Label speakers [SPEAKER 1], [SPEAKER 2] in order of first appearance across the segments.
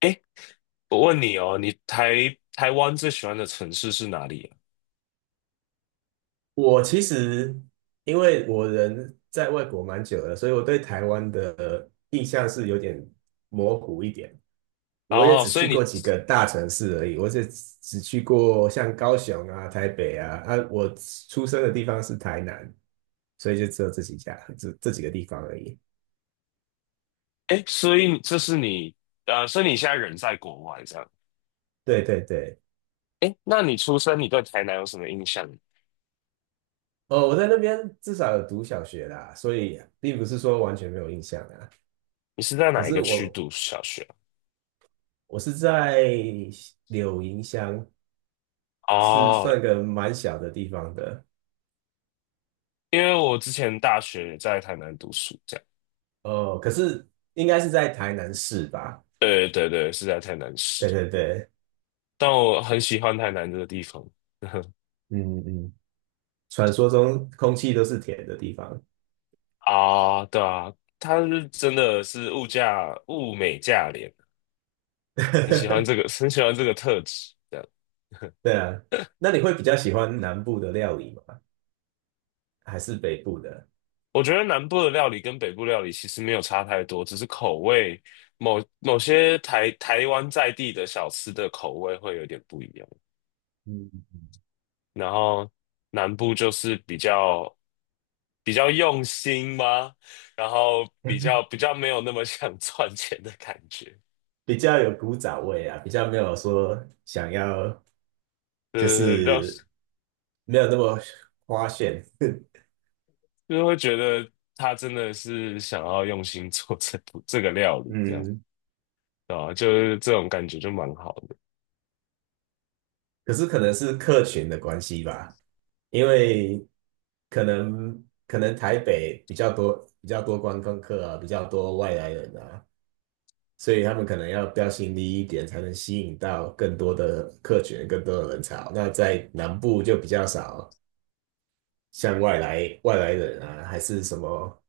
[SPEAKER 1] 哎，我问你哦，你台湾最喜欢的城市是哪里
[SPEAKER 2] 我其实因为我人在外国蛮久了，所以我对台湾的印象是有点模糊一点。我也
[SPEAKER 1] 啊？哦，
[SPEAKER 2] 只
[SPEAKER 1] 所以
[SPEAKER 2] 去过
[SPEAKER 1] 你，
[SPEAKER 2] 几个大城市而已，我只去过像高雄啊、台北啊，我出生的地方是台南，所以就只有这几家、这几个地方而已。
[SPEAKER 1] 哎，所以这是你，所以你现在人在国外这样。
[SPEAKER 2] 对对对，
[SPEAKER 1] 哎，那你出生，你对台南有什么印象？
[SPEAKER 2] 哦，我在那边至少有读小学啦，所以并不是说完全没有印象啊。
[SPEAKER 1] 你是在
[SPEAKER 2] 可
[SPEAKER 1] 哪一
[SPEAKER 2] 是
[SPEAKER 1] 个区
[SPEAKER 2] 我
[SPEAKER 1] 读小学
[SPEAKER 2] 我是在柳营乡，
[SPEAKER 1] 啊？
[SPEAKER 2] 是
[SPEAKER 1] 哦，
[SPEAKER 2] 算个蛮小的地方的
[SPEAKER 1] 因为我之前大学也在台南读书，这样。
[SPEAKER 2] 哦，可是应该是在台南市吧？
[SPEAKER 1] 对对对，是在台南
[SPEAKER 2] 对
[SPEAKER 1] 市，
[SPEAKER 2] 对对，
[SPEAKER 1] 但我很喜欢台南这个地方。
[SPEAKER 2] 嗯嗯，传说中空气都是甜的地方。
[SPEAKER 1] 啊，对啊，它是真的是物美价廉。很喜欢这个特质。这样，
[SPEAKER 2] 对啊，那你会比较喜欢南部的料理吗？还是北部的？
[SPEAKER 1] 我觉得南部的料理跟北部料理其实没有差太多，只是口味，某些台湾在地的小吃的口味会有点不一样。
[SPEAKER 2] 嗯，
[SPEAKER 1] 然后南部就是比较用心吗？然后比
[SPEAKER 2] 嗯
[SPEAKER 1] 较比较没有那么想赚钱的感觉，
[SPEAKER 2] 比较有古早味啊，比较没有说想要 就
[SPEAKER 1] 呃，比较
[SPEAKER 2] 是没有那么花炫。
[SPEAKER 1] 就是会觉得他真的是想要用心做这个料理，这样
[SPEAKER 2] 嗯，
[SPEAKER 1] 啊，就是这种感觉就蛮好的。
[SPEAKER 2] 可是可能是客群的关系吧，因为可能台北比较多观光客啊，比较多外来人啊，所以他们可能要标新立异一点，才能吸引到更多的客群、更多的人潮。那在南部就比较少，像外来人啊，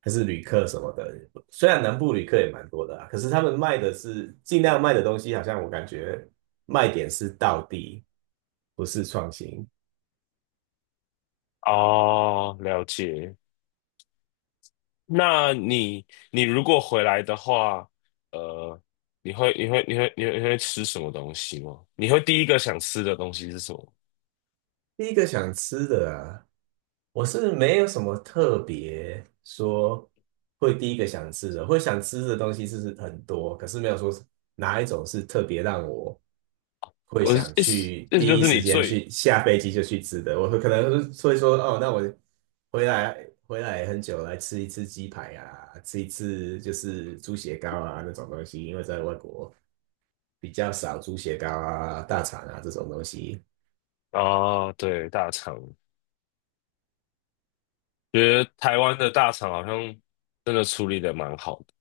[SPEAKER 2] 还是旅客什么的。虽然南部旅客也蛮多的啊，可是他们卖的是尽量卖的东西，好像我感觉卖点是道地，不是创新。
[SPEAKER 1] 哦，了解。那你如果回来的话，呃，你会吃什么东西吗？你会第一个想吃的东西是什么？
[SPEAKER 2] 第一个想吃的啊，我是没有什么特别说会第一个想吃的，会想吃的东西是很多，可是没有说哪一种是特别让我会
[SPEAKER 1] 我是
[SPEAKER 2] 想
[SPEAKER 1] 意思
[SPEAKER 2] 去
[SPEAKER 1] 意思就
[SPEAKER 2] 第一
[SPEAKER 1] 是你
[SPEAKER 2] 时间
[SPEAKER 1] 最
[SPEAKER 2] 去下飞机就去吃的。我会可能会说哦，那我回来很久来吃一次鸡排啊，吃一次就是猪血糕啊那种东西，因为在外国比较少猪血糕啊、大肠啊这种东西。
[SPEAKER 1] 啊，对，大肠，觉得台湾的大肠好像真的处理的蛮好的，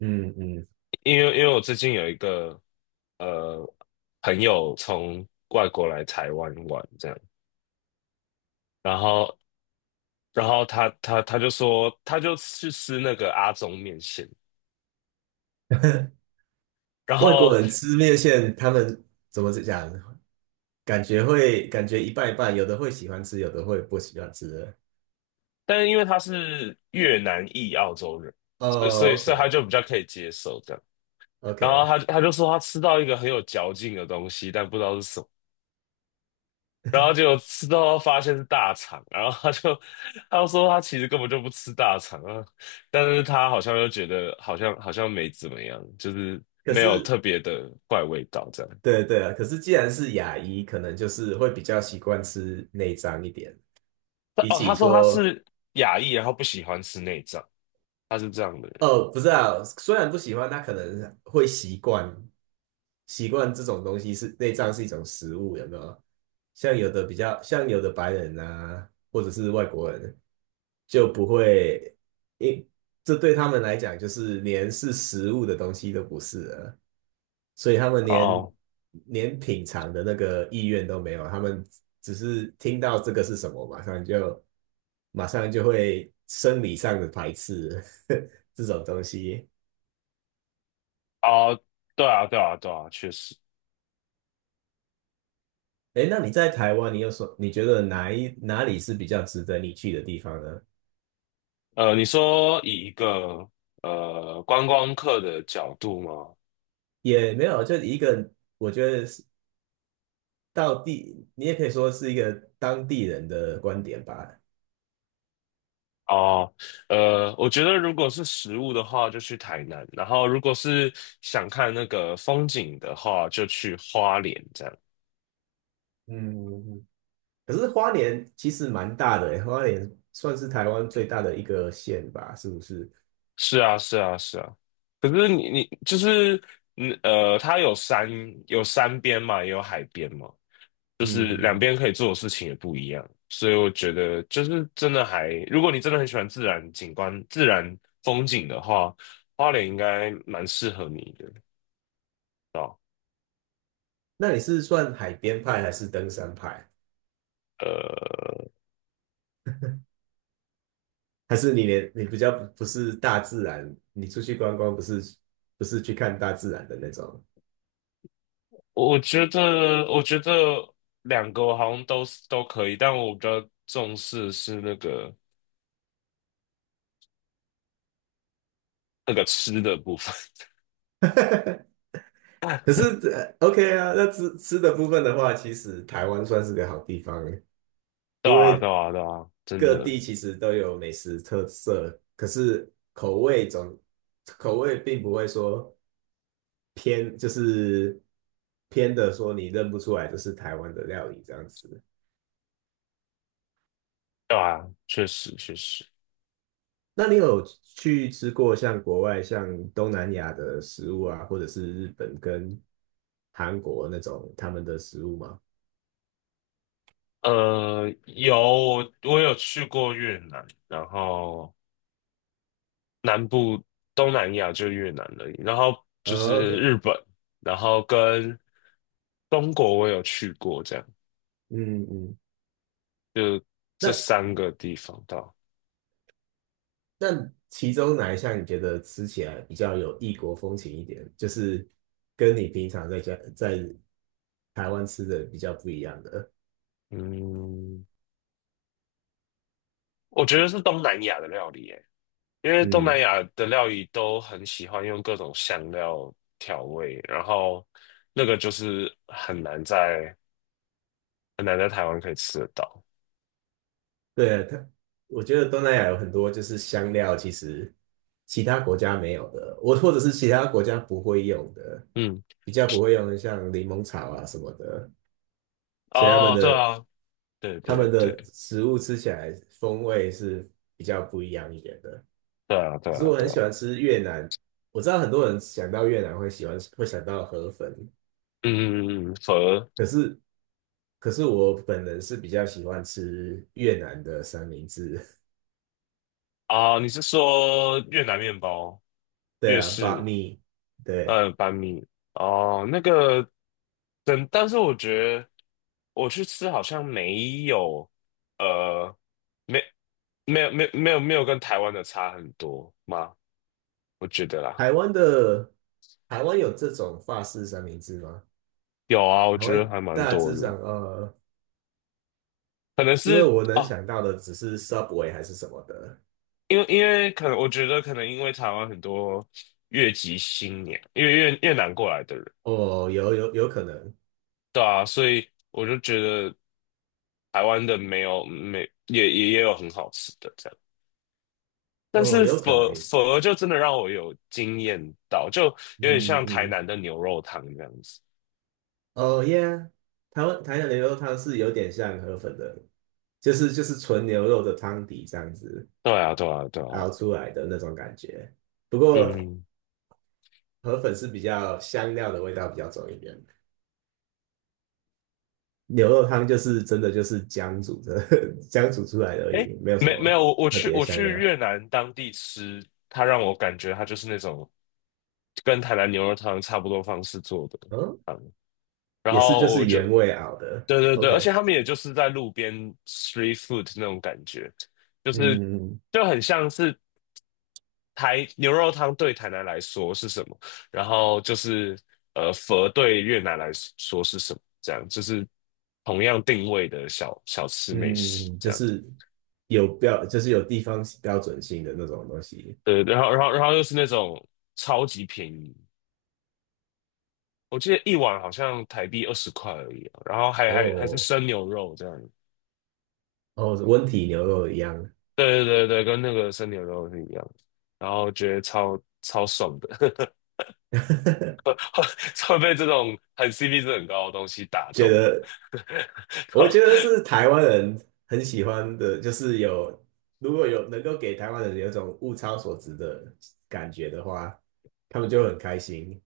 [SPEAKER 2] 嗯嗯，
[SPEAKER 1] 因为我最近有一个呃朋友从外国来台湾玩这样，然后然后他就说他就去吃那个阿中面线。然
[SPEAKER 2] 外国
[SPEAKER 1] 后，
[SPEAKER 2] 人吃面线，他们怎么讲？感觉会感觉一半一半，有的会喜欢吃，有的会不喜欢吃。
[SPEAKER 1] 但是因为他是越南裔澳洲人，所以所以
[SPEAKER 2] 哦
[SPEAKER 1] 所以他
[SPEAKER 2] ，OK
[SPEAKER 1] 就比较可以接受这样。然后
[SPEAKER 2] OK，
[SPEAKER 1] 他就说他吃到一个很有嚼劲的东西，但不知道是什么。然后结果吃到发现是大肠，然后他就 他就说他其实根本就不吃大肠啊，但是他好像又觉得好像没怎么样，就是
[SPEAKER 2] 可
[SPEAKER 1] 没有
[SPEAKER 2] 是
[SPEAKER 1] 特别的怪味道这样。
[SPEAKER 2] 对对啊，可是既然是亚裔，可能就是会比较习惯吃内脏一点，
[SPEAKER 1] 他
[SPEAKER 2] 比
[SPEAKER 1] 哦，他
[SPEAKER 2] 起
[SPEAKER 1] 说他
[SPEAKER 2] 说
[SPEAKER 1] 是亚裔，然后不喜欢吃内脏，他是这样的人。
[SPEAKER 2] 哦，不知道，虽然不喜欢，他可能会习惯这种东西是内脏是一种食物，有没有？像有的比较，像有的白人啊，或者是外国人就不会，因这对他们来讲就是连是食物的东西都不是了。所以他们连
[SPEAKER 1] 哦
[SPEAKER 2] 连品尝的那个意愿都没有，他们只是听到这个是什么，马上就会生理上的排斥 这种东西。
[SPEAKER 1] 哦，对啊对啊对啊，确实。
[SPEAKER 2] 哎，那你在台湾，你有什你觉得哪里是比较值得你去的地方呢？
[SPEAKER 1] 你说以一个观光客的角度吗？
[SPEAKER 2] 也没有，就一个我觉得是到地，你也可以说是一个当地人的观点吧。
[SPEAKER 1] 哦，我觉得如果是食物的话，就去台南；然后如果是想看那个风景的话，就去花莲。这样
[SPEAKER 2] 嗯，可是花莲其实蛮大的欸，花莲算是台湾最大的一个县吧，是不是？
[SPEAKER 1] 是啊，是啊，是啊。可是你就是它有山边嘛，也有海边嘛。就是两
[SPEAKER 2] 嗯，
[SPEAKER 1] 边可以做的事情也不一样，所以我觉得就是真的还，如果你真的很喜欢自然景观、自然风景的话，花莲应该蛮适合你的。
[SPEAKER 2] 那你是算海边派还是登山派？
[SPEAKER 1] 呃，
[SPEAKER 2] 还是你比较不是大自然，你出去观光不是不是去看大自然的那种？
[SPEAKER 1] 我觉得两个我好像都是都可以，但我比较重视是那个吃的部分。
[SPEAKER 2] 可是呃 OK 啊，那吃的部分的话，其实台湾算是个好地方欸，
[SPEAKER 1] 对
[SPEAKER 2] 因
[SPEAKER 1] 啊，对
[SPEAKER 2] 为
[SPEAKER 1] 啊，对啊，真
[SPEAKER 2] 各
[SPEAKER 1] 的，
[SPEAKER 2] 地其实都有美食特色，可是口味并不会说。偏就是偏的说你认不出来这是台湾的料理这样子。
[SPEAKER 1] 对啊，确实确实。
[SPEAKER 2] 那你有去吃过像国外像东南亚的食物啊，或者是日本跟韩国那种他们的食物吗？
[SPEAKER 1] 有我有去过越南，然后南部东南亚就越南而已，然后就
[SPEAKER 2] 呃
[SPEAKER 1] 是
[SPEAKER 2] ，OK,
[SPEAKER 1] 日本，然后跟中国我有去过，这样
[SPEAKER 2] 嗯嗯，
[SPEAKER 1] 这
[SPEAKER 2] 那
[SPEAKER 1] 三个地方到，
[SPEAKER 2] 那其中哪一项你觉得吃起来比较有异国风情一点，就是跟你平常在家在台湾吃的比较不一样的？
[SPEAKER 1] 嗯，我觉得是东南亚的料理耶，因为东南
[SPEAKER 2] 嗯，
[SPEAKER 1] 亚的料理都很喜欢用各种香料调味，然后那个就是很难在台湾可以吃得到，
[SPEAKER 2] 对，我觉得东南亚有很多就是香料，其实其他国家没有的，我或者是其他国家不会用的，
[SPEAKER 1] 嗯，
[SPEAKER 2] 比较不会用的，像柠檬草啊什么的，所以他们
[SPEAKER 1] 哦，对
[SPEAKER 2] 的
[SPEAKER 1] 啊，对
[SPEAKER 2] 他们
[SPEAKER 1] 对
[SPEAKER 2] 的
[SPEAKER 1] 对。
[SPEAKER 2] 食物吃起来风味是比较不一样一点的。
[SPEAKER 1] 对啊，对
[SPEAKER 2] 可是
[SPEAKER 1] 啊，
[SPEAKER 2] 我
[SPEAKER 1] 对
[SPEAKER 2] 很
[SPEAKER 1] 啊，
[SPEAKER 2] 喜欢吃越南，我知道很多人想到越南会喜欢会想到河粉，
[SPEAKER 1] 嗯嗯嗯，嗯，佛
[SPEAKER 2] 可是可是我本人是比较喜欢吃越南的三明治，
[SPEAKER 1] 啊，你是说越南面包、
[SPEAKER 2] 对
[SPEAKER 1] 越
[SPEAKER 2] 啊 b u t
[SPEAKER 1] 式
[SPEAKER 2] m e 对。
[SPEAKER 1] 板米哦？那个，但是我觉得我去吃好像没有，呃，没没有跟台湾的差很多吗？我觉得啦，
[SPEAKER 2] 台湾的台湾有这种法式三明治吗？
[SPEAKER 1] 有啊，我
[SPEAKER 2] 台
[SPEAKER 1] 觉得
[SPEAKER 2] 湾
[SPEAKER 1] 还蛮
[SPEAKER 2] 大
[SPEAKER 1] 多
[SPEAKER 2] 致
[SPEAKER 1] 的，
[SPEAKER 2] 上，
[SPEAKER 1] 可能
[SPEAKER 2] 因为
[SPEAKER 1] 是
[SPEAKER 2] 我能
[SPEAKER 1] 哦，
[SPEAKER 2] 想到的只是 Subway 还是什么的。
[SPEAKER 1] 因为可能我觉得可能因为台湾很多越籍新年，因为越南过来的人，
[SPEAKER 2] 哦，有有有可能，
[SPEAKER 1] 对啊，所以我就觉得。台湾的没有没也有很好吃的这样，但
[SPEAKER 2] 哦，
[SPEAKER 1] 是
[SPEAKER 2] 有可能，
[SPEAKER 1] 佛
[SPEAKER 2] 嗯
[SPEAKER 1] 佛就真的让我有惊艳到，就有点
[SPEAKER 2] 嗯，
[SPEAKER 1] 像台
[SPEAKER 2] 嗯
[SPEAKER 1] 南的牛肉汤这样子。
[SPEAKER 2] 哦耶。e a 台湾台南牛肉汤是有点像河粉的，就是纯牛肉的汤底这样子
[SPEAKER 1] 对啊，对啊，对啊，
[SPEAKER 2] 熬出来的那种感觉。不过
[SPEAKER 1] 嗯，
[SPEAKER 2] 河粉是比较香料的味道比较重一点。牛肉汤就是真的就是姜煮的，姜煮出来的而
[SPEAKER 1] 哎，
[SPEAKER 2] 已，没有什
[SPEAKER 1] 没
[SPEAKER 2] 么
[SPEAKER 1] 没有，我我
[SPEAKER 2] 特
[SPEAKER 1] 去
[SPEAKER 2] 别的
[SPEAKER 1] 我
[SPEAKER 2] 香
[SPEAKER 1] 去
[SPEAKER 2] 料。
[SPEAKER 1] 越南当地吃，它让我感觉它就是那种跟台南牛肉汤差不多方式做的
[SPEAKER 2] 嗯，
[SPEAKER 1] 汤，然
[SPEAKER 2] 也是就
[SPEAKER 1] 后我
[SPEAKER 2] 是
[SPEAKER 1] 就
[SPEAKER 2] 原味熬的。
[SPEAKER 1] 对对对，而且
[SPEAKER 2] OK,
[SPEAKER 1] 他们也就是在路边 street food 那种感觉，就是
[SPEAKER 2] 嗯
[SPEAKER 1] 就很像是台牛肉汤对台南来说是什么，然后就是佛对越南来说是什么，这样就是同样定位的小吃美食
[SPEAKER 2] 嗯，
[SPEAKER 1] 这
[SPEAKER 2] 就
[SPEAKER 1] 样。
[SPEAKER 2] 是有标，就是有地方标准性的那种东西。
[SPEAKER 1] 对，然后又是那种超级便宜，我记得一碗好像台币20块而已啊，然后还是
[SPEAKER 2] 哦，
[SPEAKER 1] 生牛肉这样。
[SPEAKER 2] 哦，温体牛肉一样，
[SPEAKER 1] 对对对对，跟那个生牛肉是一样的，然后觉得超爽的，会被这种很 CP 值很高的东西打
[SPEAKER 2] 觉
[SPEAKER 1] 动。
[SPEAKER 2] 得我觉得 是台湾人很喜欢的，就是有如果有能够给台湾人有一种物超所值的感觉的话，他们就会很开心。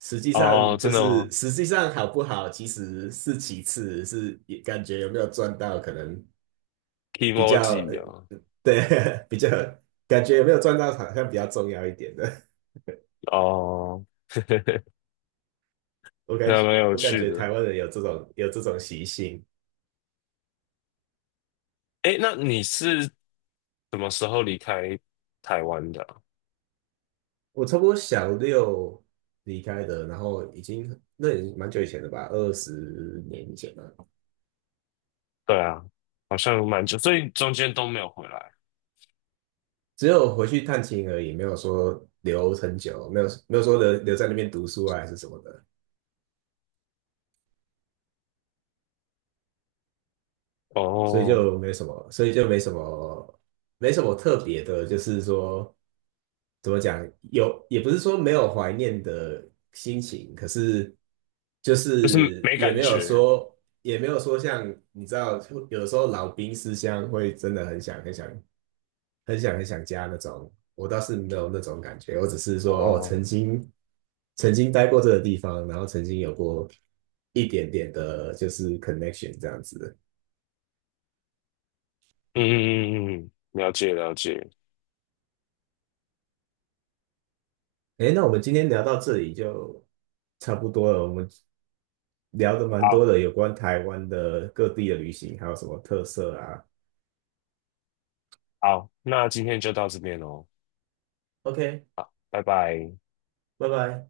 [SPEAKER 2] 实际
[SPEAKER 1] 哦，
[SPEAKER 2] 上就
[SPEAKER 1] 真的
[SPEAKER 2] 是
[SPEAKER 1] 吗
[SPEAKER 2] 实际上好不好，其实是其次，是也感觉有没有赚到，可能比较
[SPEAKER 1] ？Kimoji
[SPEAKER 2] 呃
[SPEAKER 1] 啊，
[SPEAKER 2] 对 比较感觉有没有赚到，好像比较重要一点的。
[SPEAKER 1] 哦，
[SPEAKER 2] 我感
[SPEAKER 1] 还
[SPEAKER 2] 觉
[SPEAKER 1] 蛮有
[SPEAKER 2] 我感
[SPEAKER 1] 趣
[SPEAKER 2] 觉
[SPEAKER 1] 的。
[SPEAKER 2] 台湾人有这种有这种习性。
[SPEAKER 1] 诶，那你是什么时候离开台湾的啊？
[SPEAKER 2] 我差不多小六离开的，然后已经那也蛮久以前的吧，20年以前了。
[SPEAKER 1] 对啊，好像蛮久，所以中间都没有回来。
[SPEAKER 2] 只有回去探亲而已，没有说留很久，没有说留留在那边读书啊，还是什么的。所以
[SPEAKER 1] 哦，
[SPEAKER 2] 就没什么，所以就没什么，没什么特别的，就是说怎么讲，有也不是说没有怀念的心情，可是就
[SPEAKER 1] 就是
[SPEAKER 2] 是
[SPEAKER 1] 没
[SPEAKER 2] 也
[SPEAKER 1] 感
[SPEAKER 2] 没有
[SPEAKER 1] 觉。
[SPEAKER 2] 说，也没有说像你知道，有的时候老兵思乡会真的很想家那种，我倒是没有那种感觉，我只是说哦，
[SPEAKER 1] 哦，
[SPEAKER 2] 曾经待过这个地方，然后曾经有过一点点的，就是 connection 这样子。
[SPEAKER 1] 嗯嗯嗯嗯，嗯了解了解。
[SPEAKER 2] 诶，那我们今天聊到这里就差不多了。我们聊的蛮多
[SPEAKER 1] 好，
[SPEAKER 2] 的，有关台湾的各地的旅行，还有什么特色啊
[SPEAKER 1] 好，那今天就到这边喽。
[SPEAKER 2] ？OK,
[SPEAKER 1] 好，拜拜。
[SPEAKER 2] 拜拜。